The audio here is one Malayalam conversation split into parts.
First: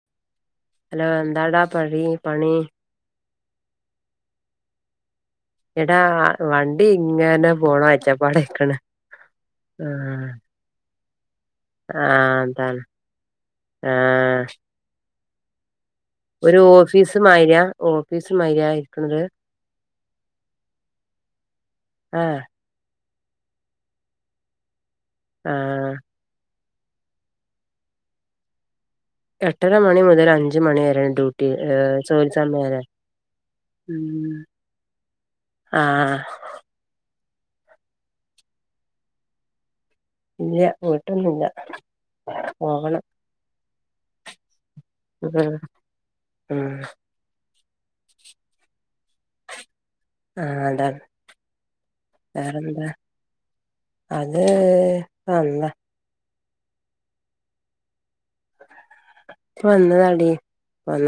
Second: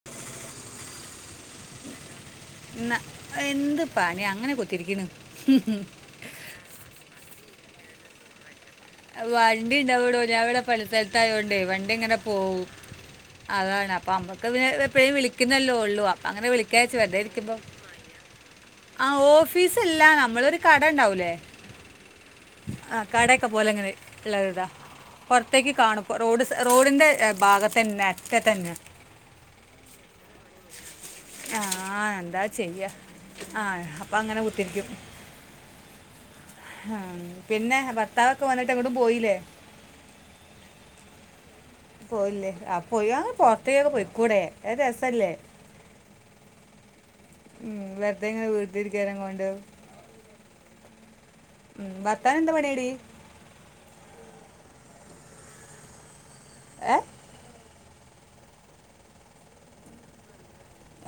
[inaudible] ഹലോ എന്താടാ പടി പണി? എന്നാ എന്ത് പണ്യാ അങ്ങനെ കൊത്തിരിക്കുണ്. എടാ വണ്ടി ഇങ്ങനെ പോണം ഒച്ചപ്പാടെക്കണ് വണ്ടിണ്ടാവിടോഞവിടെ പണിസ്ഥലത്തയോണ്ടേ വണ്ടി ഇങ്ങനെ ആഹ് പോവും അതാണ് അതാണ് അപ്പ ആഹ് അമ്മക്ക് തിന്എപ്പയും വിളിക്ക് ക്കുന്നല്ലോ ഉള്ളൂ അ അങ്ങനെ ഒരു വിളിക്കയച്ചു വെറതെ ഓഫീസ് ഇരിക്കുമ്പോ മാരിയാ ഓഫീസ് മാരിയാ ആ ഇരിക്കണത് ഓഫീസല്ല നമ്മളൊരു കട ഉണ്ടാവൂലേ? ആഹ് ആഹ് കടയൊക്കെ പോലങ്ങനെ ഉള്ളത്ടാ പുറത്തേക്ക് ആഹ് കാണും. റോഡ് സൈ റോഡിന്റെ ഭാഗത്ത് തന്നെ അറ്റ തന്നെയാ- എട്ടര മണി മുതൽ അഞ്ചു മണി വരെയാണ് ഡ്യൂട്ടി ഹ്ഹഹ് ചോയ്ച്ചാൽ മേലെ ആഹ് അപ്പ അങ്ങനെ കുത്തിരിക്കും. ആഹ് ആഹ് പിന്നെ ഭർത്താവൊക്കെ വന്നിട്ട് എങ്ങട്ടും പോയില്ലേ? ഇല്ല്യാ പോയിട്ടൊന്നും ഇല്ല. പോയില്ലേ ആ പോകണം പോയി അങ് പുറത്തേക പോയിക്കൂടെഒരു രസല്ലേ ഉം ഉം ഉം വെറുതെയിങ് വീട്ടിരിക്കാന കൊണ്ട്. ആഹ് അതാ ഉം, ഭർത്താവിന് എന്താ വേറെന്താ? പണിയടി അത് അള്ളാഹ്. ഏഹ് ഇപ്പ വന്നതാടി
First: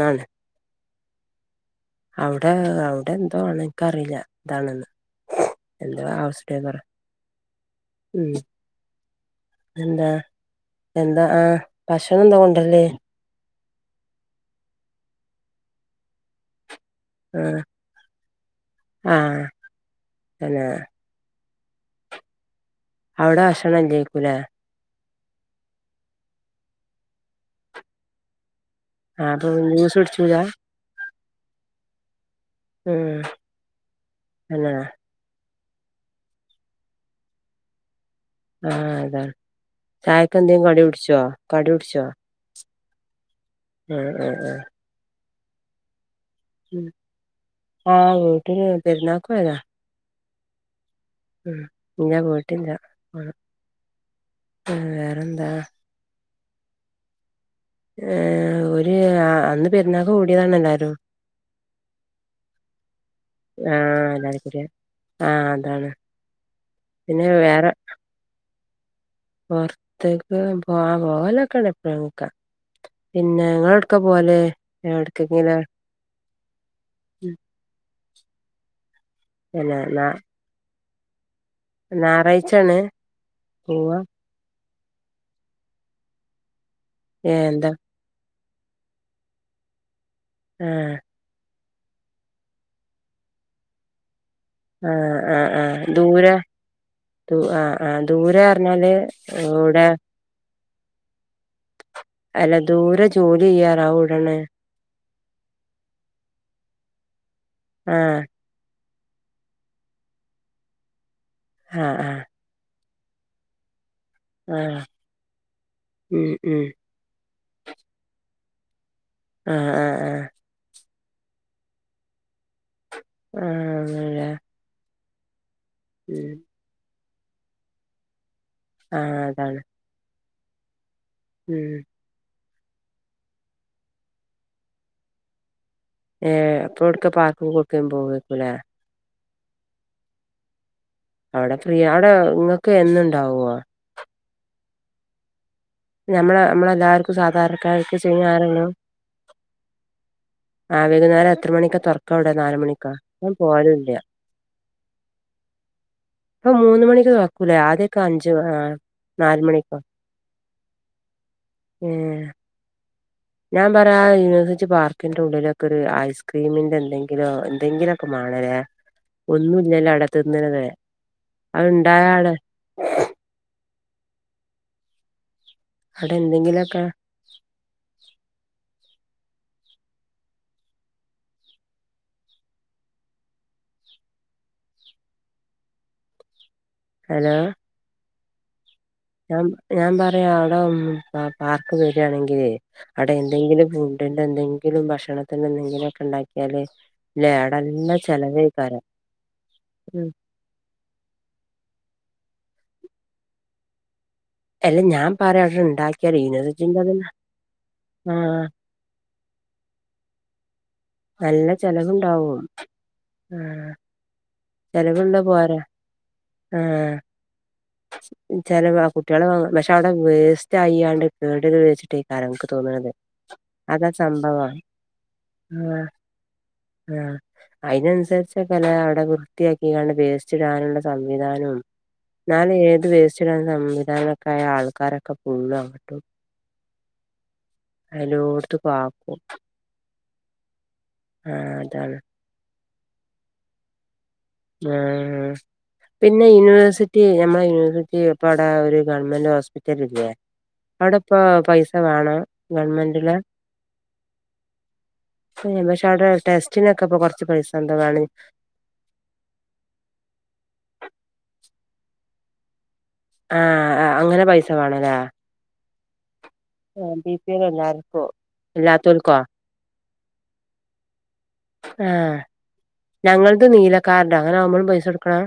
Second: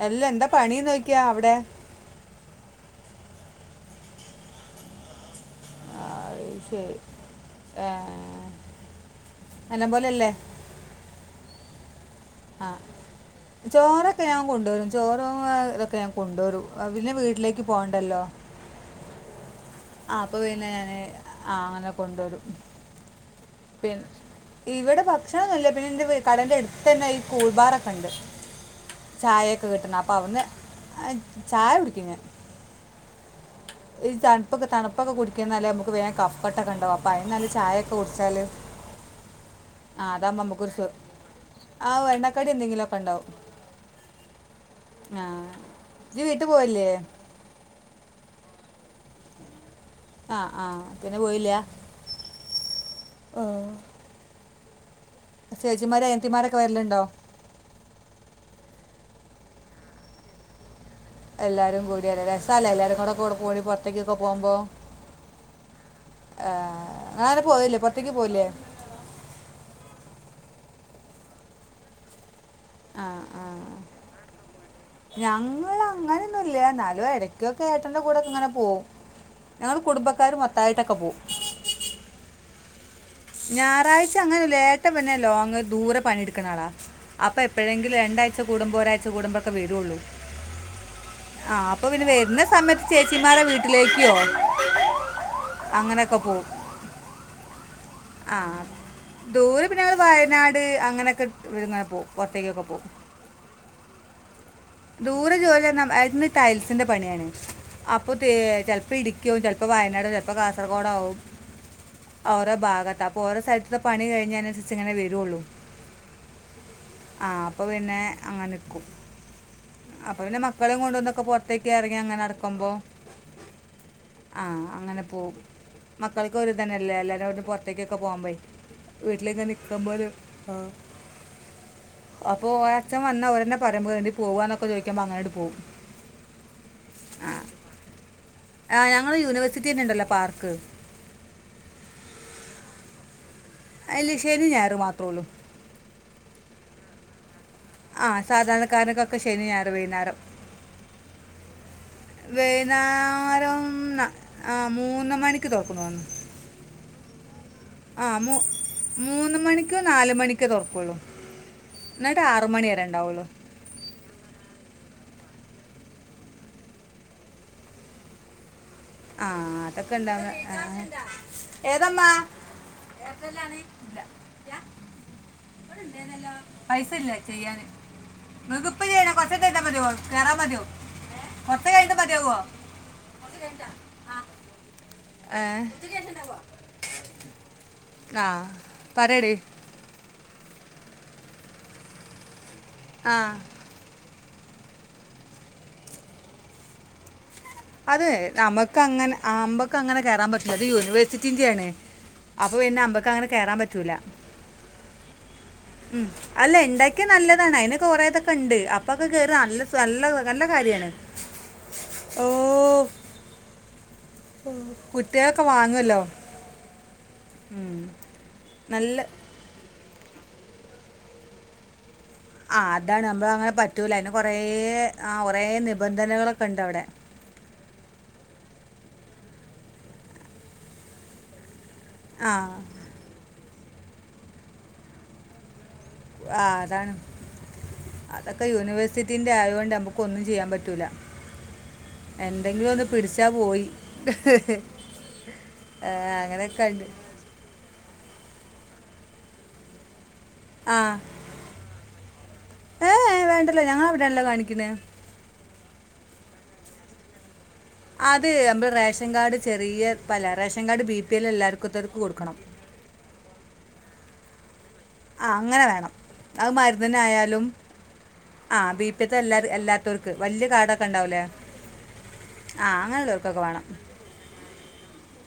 അ ല്ലാ എന്താ പണി നോക്കിയാ അവിടെ? അവിടെ അവിടെ എന്തോ ആണ് എനിക്കറിയില്ല എന്താണെന്ന് എന്ത ആ, അവസ്ഥയാ പറ ശരി ഏ, ഉം നല്ല പോലെ എന്താ അല്ലേ എന്താ ആഹ ഭക്ഷണം എന്താ ആ കൊണ്ടുവരല് ചോറൊക്കെ ഞാൻ കൊണ്ടുവരും ചോറും ആഹ് ഇതൊക്കെ ഞാൻ കൊണ്ടുവരും പിന്നെ വീട്ടിലേക്ക് പോകണ്ടല്ലോ ആഹ് ആഹ അപ്പൊ പിന്നെ ഞാന് ആഹ അങ്ങനെ കൊണ്ടുവരും അവിടെ പിന്നെ ഭക്ഷണംല്ലേക്കൂല ഇവിടെ ഭക്ഷണ ഒന്നുമല്ല പിന്നെന്റെ കടന്റെ അടുത്ത് തന്നെ ഈ കൂൾബാറൊക്കെ ഉണ്ട് ആ അപ്പൊ ചായ ഒക്കെ ജ്യൂസ് കിട്ടന്ന് അപ്പൊ കുടിച്ചൂല അവിടുന്ന് ചായ കുടിക്കും ഞാൻ ഉം ത് തണുപ്പൊക്കെ തന്നെ തണുപ്പൊക്കെ കുടി ഒക്കനല്ലേ നമുക്ക് വേഗം കഫക്കെട്ടൊക്കെ ഉണ്ടാവും അപ്പം അതിനും നല്ലത് ചായൊക്കെ കുടിച്ചാല് കുടിച്ചാൽ ആഹ് അതാണ് ആ അതാകുമ്പോൾ ചായക്കെന്തെങ്കും കടി കുടിച്ചുവോ കടി കുടിച്ചുവോ കടി എന്തെങ്കിലൊക്കെ ഉണ്ടാവും ആഹ് ആഹ് ആഹ് ആഹ് ന്ജ് വീട്ടു പോവലില്ലേ ആഹ് വീട്ടില് പെരുന്നാക്ക് പോയതാ ആഹ് ആഹ് പിന്നെ പോയില്ല ഉം ഇല്ല പോയിട്ടില്ല ഹമ് ഹ് വേറെന്താ ചേച്ചിമാര് അനിയത്തിമാര് ഒക്കെ വരിലുണ്ടോ ഏഹ അവര് അന്ന് പെരുന്നാക്ക് കൂടിയതാണ് എല്ലാരും എല്ലാരും കൂടിയാല രസല്ലെ എല്ലാരും കൂടെ കൂടി ആ പുറത്തേക്കൊക്കെ എല്ലാരും പോകുമ്പോ കൂടി ആ അതാണ് ആഹ് പിന്നെ ആരു വേറെ പോവലി ല്ലേ പുറത്തേക്ക് പോവാലില്ലേ പൊറത്തേക്ക് ആഹ പോവലോകെ ഉണ്ട് എപ്പോഴുമൊക്കെ ആ പിന്നെ നിങ്ങളെവിടെക്കാ പോവല്? എവ്ട്ക്കെങ്കിലും ഞങ്ങള് അങ്ങനൊന്നുല്ല എന്നാലും എടക്കൊക്കെ ഏട്ടന്റെ കൂടെ ഇങ്ങനെ പോവും പിന്നെ ഞങ്ങള് കുടുംബക്കാരു മൊ ത്തായിട്ടൊക്കെ പോവും ഞായറാഴ്ചയാണ് ഞായറാഴ്ച അങ്ങനെന്നുല്ല ഏട്ടൻ പിന്നെ ലോങ്ങ് ദൂരെ പണിയെടുക്കുന്നളാ ഏ അപ്പൊ എന്താ എപ്പോഴെങ്കിലും രണ്ടഴ്ച കൂടുമ്പോഒരാഴ് കൂടുമ്പോക്കെ വരുള്ളൂ ആഹ് ആഹ അപ്പൊ പിന്നെ വരുന്ന സമയത്ത് ചേച്ചിമാരെ വീട്ടിലേക്കോ ആഹ് ആഹ് ആഹ് അങ്ങനെയൊക്കെ ദൂരെ പോവും ദൂ ആഹ് ആ ഹ് ദൂരെ പറഞ്ഞാല് എവിടെ ത് അങ്ങനെയൊക്കെ രുന്നപ്പോവും അല്ല ദൂരെ ജോലി ചെയ്യാറാവിടണേ ദൂരെ ജോലി പറഞ്ഞ ഏട്ടന് ടൈൽസിന്റെ പണിയാണ് ആഹ് അപ്പൊതേ ചിലപ്പോ ഇടുക്കി വും, ചിലപ്പോ വയനാടാവും, ചിലപ്പോ കാസർഗോടാവും. ആഹ് ആഹ. ഓരോ ഭാഗത്ത്, അപ്പൊ ഓരോ സ്ഥലത്ത പണി കഴിഞ്ഞതിന് ശേഷം ആഹ് ഇങ്ങനെ വരുള്ളു. ഉം ഉം ആഹ, അപ്പൊ പിന്നെ അങ്ങന നിക്കും. ആഹ് ആഹ് അപ്പൊ ആഹ് പിന്നെ മക്കളും കൊണ്ടുവന്നൊക്കെ, പുറത്തേക്ക ഇറങ്ങി അങ്ങനെ നടക്കുമ്പോ... ആഹ ആണെലെ. ആഹ, അങ്ങനെ പോവും, മക്കൾക്ക് ഒരുതന്നല്ലേ എല്ലാരും കൂടി പുറത്തേക്കൊക്കെ പോകുമ്പേ. ആഹ് വീട്ടിലൊക്കെ ഇങ്ങെനെ അതാണ് ഇരികുമ്പേഴും. ആ... ഉം. അപ്പൊ ഒര അഛൻ വന്ന ഒരേന്നെ പറയും ണ്ടി പോവാന്നൊക്കെ ചോദിക്കുമ്പോ അങ്ങനട്ട് പോവും. ഏഹ, അപ്പ ഇവിടുക്കെ പാർക്ക് കൊടുക്കേലും പോകേക്കുലേ? ആഹ ഞങ്ങൾ യൂണിവേഴ്സിറ്റി തന്നെ ഉണ്ടല്ലോ പാർക്ക്. അവിടെ ഫ്രീ അവിടെ ഇങ്ങക്ക് എന്നുണ്ടാവുവോ? അല്ല, ശനിം ഞായറും മാത്രള്ളു. ഞമ്മളെ നമ്മളെല്ലാർക്കും സാധാരണക്കാർ ആഹ് സാധാരണക്കാരനക്കൊക്കെ ശനി ഞായർ വൈന്നേരം. ആ വൈകുന്നേരം എത്ര മണിക്കാ തുറക്ക അവിടെ നാല് മണിക്കാ ഞാൻ വൈന്നാരം പോവലില്ല ആഹ് മൂന്ന് മണിക്ക് ക്ക്‌തോക്കുന്നുന്ന്. പ മൂന്ന് മണിക്ക് തൊർക്കൂലേ? ആ.. ആഹ് മൂ മൂന്ന് നാല് മണിക്ക് മണിക്കോ നാല് മണി... ക്ക് തൊർക്കുള്ളൂ, ഏ എന്നിട്ട് ആറ് മണി വരെ ഉണ്ടാവുള്ളൂ. ഞാൻ പറയാ യൂണിവേഴ്സിറ്റി പാർക്കിന്റെ ഉള്ളിലൊക്കെ ഒരു ഐസ്ക്രീമിന്റെ എന്തെങ്കിലോ എന്തെങ്കിലൊക്കെ മാണല്ലേ. ആ ഒന്നുംല്ലല്ലോ അതൊക്കെ അവിടെ ഉണ്ടാവും ആ. തിന്ന്ണത്. അത് ഇണ്ടായ ആള്... ഏർട്ടലാണ്? ഇവിടെ അവിടെ ഇണ്ടയിനല്ലോ, എന്തെങ്കിലൊക്കെ പൈസ ഇല്ല ചെയ്യന്, ഇങ്ങക്ക് ഇപ്പോ ചെയ്യണോ? കൊർ കൊർച്ച കഴഞ്ഞാൽ മതിയാവോ? കയറാ മതിയാ, കൊർച്ച കഴിഞ്ഞിട്ട് മതിയാവോ? കോർച്ച കഴ്ഞ്ഞിട്ട? ഏഹ് ഹലോ? ആഹ് ഞാൻ ഞാൻ പറയാ അവിടെ പാർക്ക് വരിയാണെങ്കില് അവിടെ ആ എന്തെങ്കിലും... വടിന്റെ എന്തെങ്കിലും ഭക്ഷണത്തിന്റെ എന്തെങ്കിലൊക്കെ ഉണ്ടാക്കിയാല്. ലേടൻ... അത് നമക്ക് അങ്ങനെ അമ്പക്ക് അങ്ങനെ ഉം കയറാൻ പറ്റില്ല, അത് യൂണിവേഴ്സിറ്റി യാണ്. അപ്പൊ പിന്നെ അമ്മക്ക് അങ്ങനെ കയറാൻ പറ്റൂല. അല്ല ഞാൻ പറയ അവിടെ ഉണ്ടാക്കിയാ യൂനേഴ്സിറ്റിൻന്റെ അതന്നെ... താണ്. അതിന് കൊറേതൊക്കെ ഉണ്ട്, അപ്പൊക്കെ കേറ നല്ല നല്ല നല്ല കാര്യമാണ്. നല്ല ഓ ചെലവുണ്ടാവും. ആഹ്. ഉം, ചെലവുള്ള കുട്ടികളൊക്കെ പോരാ വാങ്ങല്ലോ. ചില ആ കുട്ടികളെ വാ പക്ഷെ അവിടെ വേസ്റ്റ് ആയിയാണ്ട് കേട് വരും വിചാരിച്ചിട്ട്. ആ അതാണ്. നമ്മൾ അങ്ങനെ പറ്റൂല അതിന് കൊറേ സംഭവം ആഹ് കൊറേ നിബന്ധനകളൊക്കെ ഉണ്ട് അവിടെ. അതിനനുസരിച്ചൊക്കെല അവിടെ വൃത്തിയാക്കികാണ്ട് വേസ്റ്റ് ടാനുള്ള സംവിധാനവും... ആ എന്നാല് ഏത് വേസ്റ്റ്ടാന് സംവിധാനമൊക്കെ ആയ ആൾക്കാരൊക്കെ ഫുള്ള് അവിടെ ടും. ആഹ്, അതാണ്. അതൊക്കെ എല്ലോട്ത്ത്ക്കും ആക്കും യൂണിവേഴ്സിറ്റിന്റെ ആയൊണ്ട് നമുക്കൊന്നും ചെയ്യാന് പറ്റൂല. ആഹ് അതാണ് എന്തെങ്കിലും ഒന്ന് പിടിച്ചാൽ പോയി. ആഹ്, ആ, പിന്നെ അങ്ങനെയൊക്കെ ഉണ്ട് യൂണിവേഴ്സിറ്റി നഞമ്മള യൂണിവേഴ് ഇപ്പ അവിടെ ഒരു ഗവൺമെന്റ് ഹോസ്പിറ്റൽ ഇല്ലേ? ആ അവിടെ ഇപ്പ പൈസ വേണം ഏ ഗവൺമെന്റില്? വേണ്ടല്ലോ ഞങ്ങൾ അവിടെയാണല്ലോ കാണിക്കുന്നത് പെ അവിടെസ്റ്റിനൊക്കെപ്പൊ കുറച്ച് പൈസ എന്തോ വേണം അത് നമ്മൾ റേഷൻ കാർഡ് ചെറിയ പല ration card B P L എല്ലാത്തർക്ക് കൊടുക്കണം. ആഹ് ആഹ് അങ്ങനെ പൈസ വേണല്ലേ ആഹ് അങ്ങനെ വേണം അത് ബി പി എൽ മരുന്നിനയാലും എല്ലാർക്കോ ആഹ് ബിപിഎൽ ഇല്ലാത്തോൽക്കോ എല്ലാര അല്ലാത്തവർക്ക് വല്ല്യ കാർടൊക്കെ ഉണ്ടാവൂലേ ആഹ് ഞങ്ങളത് വേണം നീലക്കാർട അങ്ങനെ ആവുമ്പോഴും പൈസ കൊടുക്കണം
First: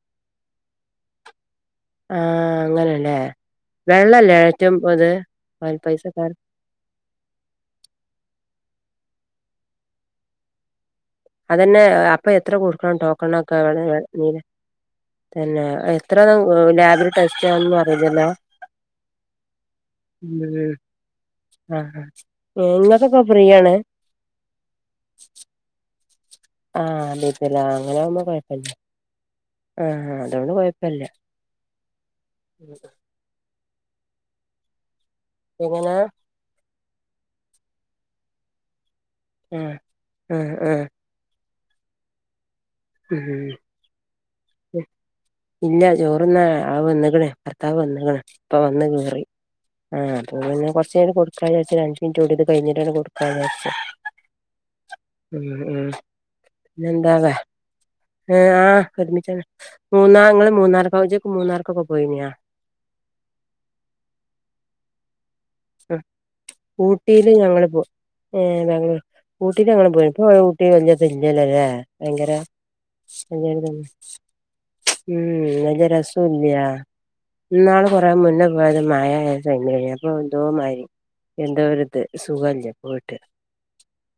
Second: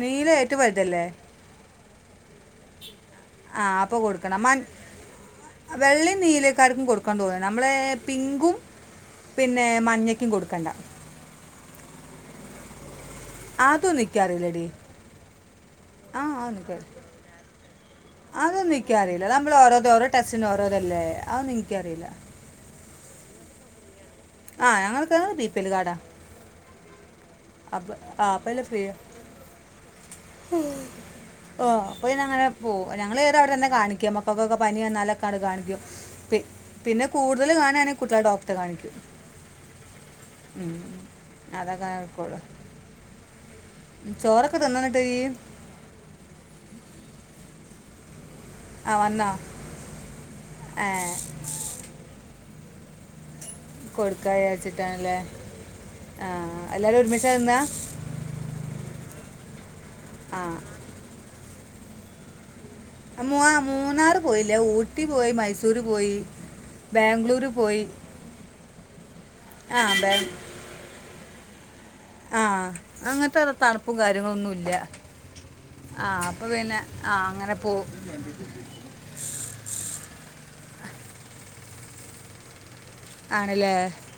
നീല ഏറ്റവും വലുതല്ലേ ആഹ് അങ്ങനെയല്ലേ ആ അപ്പോൾ വെള്ളല്ലേ കൊടുക്കണം മൻ ഏറ്റവും ഇത് വൽ പൈസല്ലാത്തെ ക്കാർക്കും കൊടുക്കാ തോന്നുന്നു നമ്മളെ പിങ്കും പിന്നെ മഞ്ഞയ്ക്കും കൊടുക്കണ്ട അതന്നെ അപ്പൊ എത്ര കൊടുക്കണം ടോക്കൺ ഒക്കെ ഇവിടെ അതൊന്നും നീല എനിക്കറിയില്ലടി തന്നെ എത്ര ആ അതൊന്നും എനിക്കറിയില്ല ലാബിൽ ടെസ്റ്റ്ന്ന് ഒന്നും അറീല്ല്യല്ലോ ടെസ്റ്റ്‌ ന് ഓരോ ഇതല്ലേ അതൊന്നും ഇൻക്ക് അറില്ല ഏഹ് ഇങ്ങൾക്കപ്പൊ ഫ്രീ ആണ് ആഹ് ഞങ്ങൾക്ക് ബീപിഎൽ കാർടാ ആഹ് ബിപിഎല്ലാ അങ്ങനെ ആകുമ്പോ കുഴപ്പല്ല ഉം ഓഗ അപ്പൊ പിന്നെ അങ്ങനെ പോവും ഞങ്ങൾ ഏത അവിടെ തന്നെ കാണിക്ക മക്കൾക്കൊക്കെ പനി വന്നാലൊക്ക അവിടെ കാണിക്കും എങ്ങനെ പിന്നെ കൂടുതൽ കാണാണെങ്കിൽ കുട്ടിളെട ഡോക്ടറെ കാണിക്കും ആഹ് ഉം. ആഹ് അതൊക്കെ നടക്കൊള്ളു ഉം ഈ ഇല്ല ചോറ്ന്നാൻ അത് വന്ന്ക്കണ് ഭർത്താവ് വന്ന്ക്കണ് ഇപ്പ വന്ന് ആ കേറി വന്നോ ആഹ് അപ്പൊ പിന്നെ ഏ കൊറച്കഴിഞ്ഞ് കൊടുക്കാ വിചാര്ച്ച് മിനിറ്റുടി കഴിഞ്ഞിട്ടാണ് കൊടുക്കാ വിജാര്ച് കൊടുക്കാച്ചിട്ടാണല്ലേ ഉം ആഹ് എല്ലാരും ഒരുമിച്ചാ തിന്നാ ഏ ആഹ് ഒരുമിച്ചാണ് മൂന്നാ ആ നിങ്ങള്ൾ മൂന്നാർക്കച്ചക്ക് മൂന്നാർക്കൊക്കെ പോയിനിയാ ആഹ് മൂ മൂന്നാർ പോയില്ലാ ഊട്ടി പോയി മൈസൂ ഊട്ടിയില് ഞങ്ങള് പോ പോയി ഏഹ് ബാംഗ്ലൂർ ഊട്ടിൽ ആ ഞങ്ങള് പോയി പ്പോ ബാ ഊട്ടിൽ വല്ല്യ ഇത് ഇല്ല്യല്ലേ ഭയങ്കര ആഹ് അങ്ങനത്തെ തണുപ്പും കാര്യങ്ങളൊന്നു ല്ല ഉം വല്ല്യ രസും ഇല്ല ആ അങ്ങനെ ഇന്നാൾ പോവും കൊറേ മുന്നേ പോയത് മഴ ആയത് ആയിക്കാണ്ടെയ്ൻ അപ്പൊ എന്തോമാതിരി എന്തോ ഒരു ഇത് സുഖല്ല പോയിട്ട് ആണല്ലേ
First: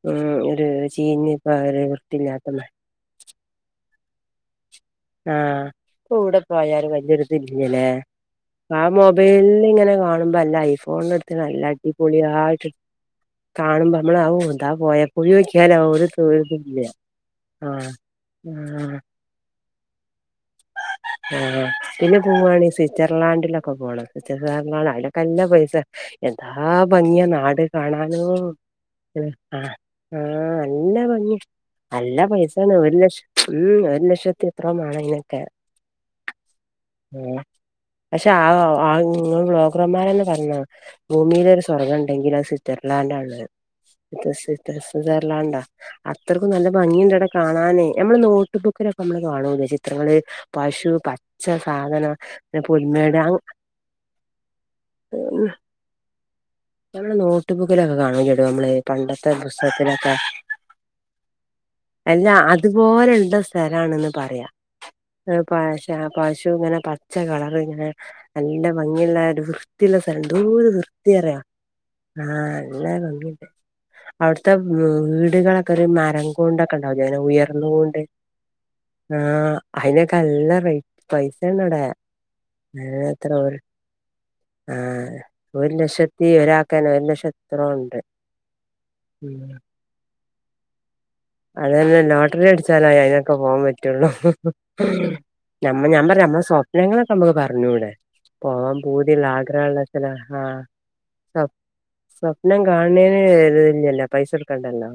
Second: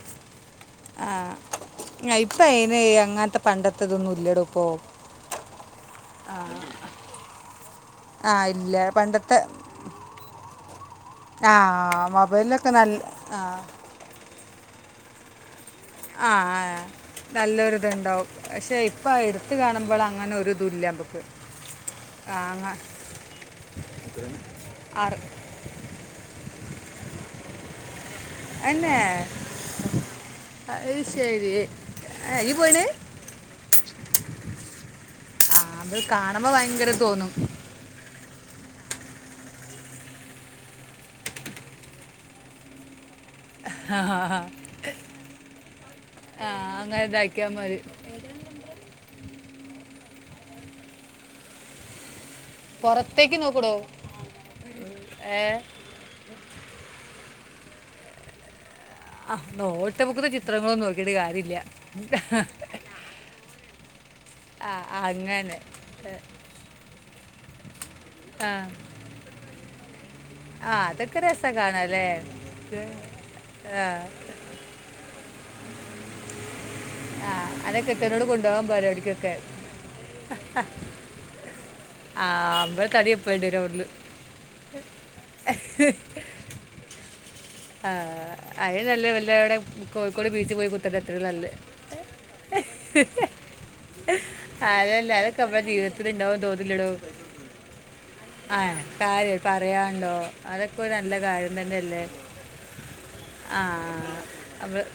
ഉം ഒരു ചീഞ്ഞ് ഇപ്പ ഒരു ആഹ് ഇപ്പ വൃത്തിയില്ലാത്ത മ അയ്ന് അങ്ങനത്തെ പണ്ടത്തതൊന്നും ഇല്ലടൊ ഇപ്പോ ആഹ് എവിടെ പോയലും വല്ല്യ ഒരു ഇത് ഇല്ലല്ലേ ആ ഇല്ല ആഹ് പണ്ടത്തെ മൊബൈലിൽ ഇങ്ങനെ കാണുമ്പോ നല്ല ഐഫോൺ ഇടു ത്ത് ആ നല്ല അടിപൊളിയായിട്ട് മൊബൈലിലൊക്കെ ഇട്ക്കും നല്ല ആ കാണുമ്പോ നമ്മൾ ഔ ന്താ പോയപ്പൊളി വക്ക ക്കിയാലൊ ഒരു ആ ആ, തോഴതില്ല ആഹ് ആഹ് ട്ട് കാണുമ്പോൾ അങ്ങനെ ഒരു ഇതും ഇല്ലപ്പൊ ആഹ് പിന്നെ പോവുവാണെങ്കിൽ സ്വിറ്റ്സർലാൻഡിലൊക്കെ പോണം സ്വിറ്റ്സർലാൻഡ അറി അയിലൊക്കെ നല്ല പൈസ എന്താ ഭംഗിയാ നാട് എന്നെ കാണാനോയ് ആഹ് ആഹ് അത് നല്ല ഭംഗിയ ശരി നല്ല ആ, ഈ പൈസാണ് പോയിന് ഒരു ലക്ഷം ഉം ഒരു ലക്ഷത്തി എത്രയോ മാണം അയിൻ ആഹ് അത് കാണുമ്പോ ഭയങ്കരത് തോന്നും ഉം പക്ഷെ ആഹ് ആഹ് ഇങ്ങൾ ബ്ലോഗർമാരന്നെ പറഞ്ഞതാ ഭൂമിയില് ഒരു സ്വർഗ്ഗണ്ടെങ്കിൽ അത് സ്വിറ്റ്സർലാൻഡ് ആണ് ന്ന് സു സുധർലാന്റ ആ അത്രയ്ക്കും നല്ല അങ്ങനെ ഭംഗിയുണ്ട് അവിടെ ഇതാക്കിയാൽ മതി കാണാന് നമ്മള് നോട്ട്ബുക്കിലൊക്കെ നമ്മള് കാണുലെ ചിത്രങ്ങള് പശു പച്ച സാധന പുൽമേട് പുറത്തേക്ക് അങ്ങ് നോക്കടോ ഏ നമ്മള് നോട്ട്ബുക്കിലൊക്കെ കാണുലേടോ നമ്മള് പണ്ടത്തെ ആ, നോട്ട് പുസ്തകത്തിലൊക്കെ ബുക്കിലെ ചിത്രങ്ങളൊന്നും നോക്കിയിട്ട് കാര്യമില്ല അല്ല അതുപോലെണ്ട് ആ സ്ഥ സ്ഥലാണ്ന്ന് പറയാ ആ അങ്ങനെ പശ ഏ, പശു ഇങ്ങനെ പച്ച കളർ ഇങ്ങനെ ആ നല്ല മ ഇനി എല്ലാരും വൃത്തിയുള്ള സ്ഥലം എന്തോരം ആ അതൊക്കെ വൃത്തിയറിയാ രസം കാണാല്ലേ ആഹ് നല്ല ഭംഗി ഇണ്ട് അവിടുത്തെ വീട് വീടികളൊക്കെ ഒരു മരം കൊണ്ടൊക്കെ ഇണ്ടാവുല്ലേ ആ അതൊക്കെ ഉയർന്നോണ്ട് എത്തനോട് കൊണ്ടുപോകാൻ പരിപാടിക്കൊക്കെ ആഹ് അയിനൊക്കെ നല്ല റേ പൈസാണിവടെ ആഹ് മ്പേ തടിയപ്പണ്ടി വരും അവിടുന്ന് ആഹ് ഒരു ലക്ഷത്തി ഒരാക്കന്നെ ഒരു ലക്ഷത്തി ആഹ് അയെ നല്ല വല്ലവിടെ കോഴിക്കോട് ബീച്ചിൽ പോയി കുത്തർന്ന അത്ര നല്ല അത് തന്നെ ലോട്ടറി അടിച്ചാലായി അയിതിനൊക്കെ പോവാൻ പറ്റൊള്ളു അതല്ല അതൊക്കെ നമ്മുടെ നമ്മ ഞാൻ ജീവിതത്തിൽ പറഞ്ഞ് ഉണ്ടാവും നമ്മുടെ തോന്നില്ലടോ സ്വപ്നങ്ങളൊക്കെ നമ്മക്ക് പറഞ്ഞു ടെ ആ പോവാൻ പൂതിള്ള കാര്യം ആഗ്രഹള്ളത്തിന പറയാണ്ടോ ആഹ് അതൊക്കെ ഒരു നല്ല സ്വ കാര്യം തന്നെയല്ലേ സ്വ പ്നം കാണേന് ഇതില്ലല്ലോ പൈസ കൊടുക്കണ്ടല്ലോ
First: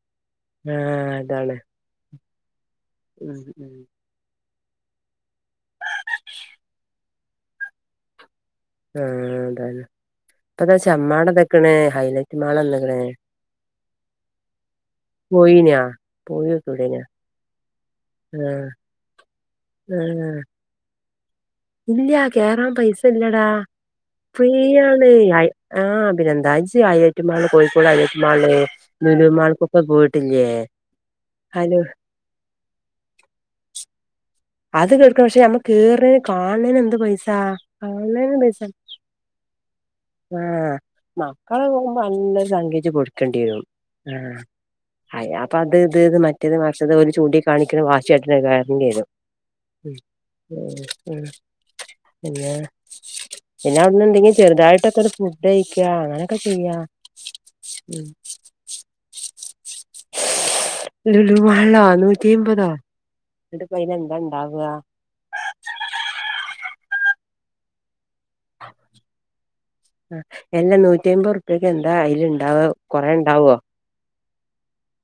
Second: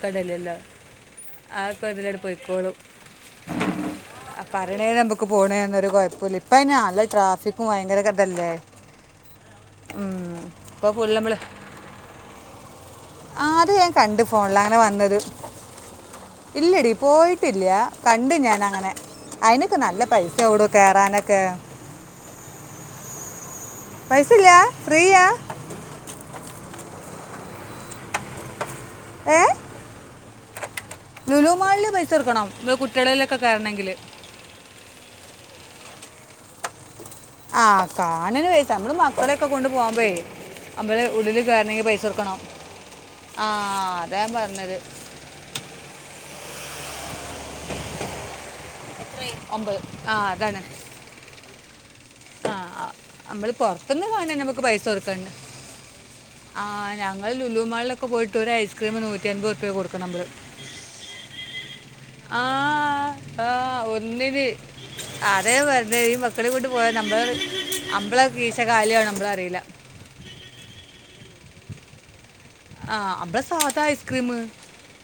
കടേലെല്ല ആഹ് അതാണ് ഇപ്പ അതിലൂടെ പോയ്ക്കോളും ഉം ഉം ആ പറയണേന് മ്മക്ക് പോണന്നൊരു കൊഴപ്പല്ല ഇപ്പ അയിന് നല്ല ട്രാഫിക്കും ഭയങ്കരക്ക ഇതല്ലേ ആഹ് അതെന്നെ ഉം. ഇപ്പതാ ഇപ്പൊ ഫുള്ള് ചെമ്മാട് തക്ക്ണ് ഹൈലൈറ്റ് മാള് വന്ന്ക്ക്ണ ആഹ് അത് ഞാൻ കണ്ട് ഫോണില് അങ്ങനെ വന്നത് പോയീനാ ഇല്ലടി പോയോക്കൂടേനാ പോയിട്ടില്ല്യ കണ്ടു ഞാൻ ആഹ് അങ്ങനെ അയിനക്ക് നല്ല പൈസ ആവടോ കേറാനൊക്കേ ഇല്ല്യ കേറാൻ പൈസ ഇല്ലടാ പൈസ ഫ്രീ ഇല്ല ആണ് ഫ്രീയാ ആഹ് രണ്ടാഴ്ചയായി highlight mall Kozhikode highlight mall ഏ ലുലുമാൾക്കൊക്കെ പോയിട്ടില്ല്യേ ഹലോ തീർക്കണം ഈ കുട്ടികളിലെക്കെ കേറണെങ്കില് അത് കൊട്ക്കാം പക്ഷെ നമ്മ് കേറ്നേന് കാണനേന് എന്ത് പൈസ ആഹ് ആ അതന്നെയാണ് കാണുന്ന പൈസ റീസൺ നമ്മൾ മക്കളെയൊക്കെ കൊണ്ട് പോകുമ്പോഴേ ആഹ് നമ്മൾ ഉള്ളിൽ മക്കളെ കയറണമെങ്കിൽ പോകുമ്പോ പൈസ കൊടുക്കണം അങ്ങൻത സഖ്യ ജ് കൊടുക്കേണ്ടി ആ വരും അതാ ഞാൻ ആഹ് പറഞ്ഞത് അയ അപ്പൊ അത് ഇത് ഇത് മറ്റേത് മറിച്ചേത് ഓല് ചൂണ്ടി കാണിക്കണ വാശിയായിട്ട [unintelligible] ഒമ്പത് ആഹ് അതാണ് ഉം പിന്നെ ആഹ് നമ്മള് പിന്നെ അവിടുന്ന് പൊറത്ത്ന്ന് എന്തെങ്കിലും കാണേന് നമ്മുക്ക് പൈസ ചെറുതായിട്ടൊക്കെ ഒരു കൊടുക്കണ്ട ഫുഡ് കഴിക്കാ അങ്ങനൊക്കെ ചെയ്യാ. ആഹ് ഞങ്ങൾ ലുലു ഉം മാളിലൊക്കെ പോയിട്ട് ഒരു ഐസ്ക്രീമ് നൂറ്റി അമ്പപത് റുപ്യ കൊടുക്ക നമ്മള് ലുലു മാളിലൊ നൂറ്റി എമ്പതാ ആഹ് ഒന്നിന് അതേ പിന്നേം ഈ മക്കളേ കൊണ്ട് പോയ നമ്മള് നമ്മള കീശകാലിയ ആവണേ നമ്മള് അറിയില്ല ആ എല്ലാ നൂറ്റി അമ്പത് റുപ്യക്ക് എന്താ അയില് ഇണ്ടാവോ ആ കൊറെ നമ്മളെ ഇണ്ടാവോ സാധാ ഐസ്ക്രീം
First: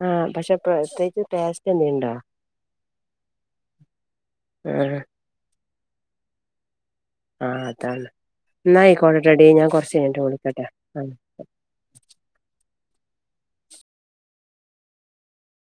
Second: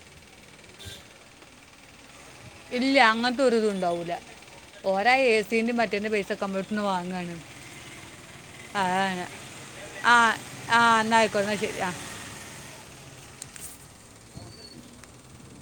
ആഹ് പക്ഷെ പ്രത്യേകിച്ച് ടേസ്റ്റ് എന്തെയണ്ടോ ഇല്ല്യ അങ്ങനത്തെ ഒരി ഇതു ഉണ്ടാവൂല്ല ആ ഓര ആഹ് എ സീന്റെ മറ്റേന്റെ പൈസ ക്കെ അമ്മളട്ത്ത്ന്ന് വാങ്ങാണ് ആഹ് അതാണ് എന്നായിക്കോട്ട ടി ഞാൻ കൊറച്ച് ആ കഴിഞ്ഞിട്ട് വിളിക്കട്ടോ ആ ആഹ് [unintelligible]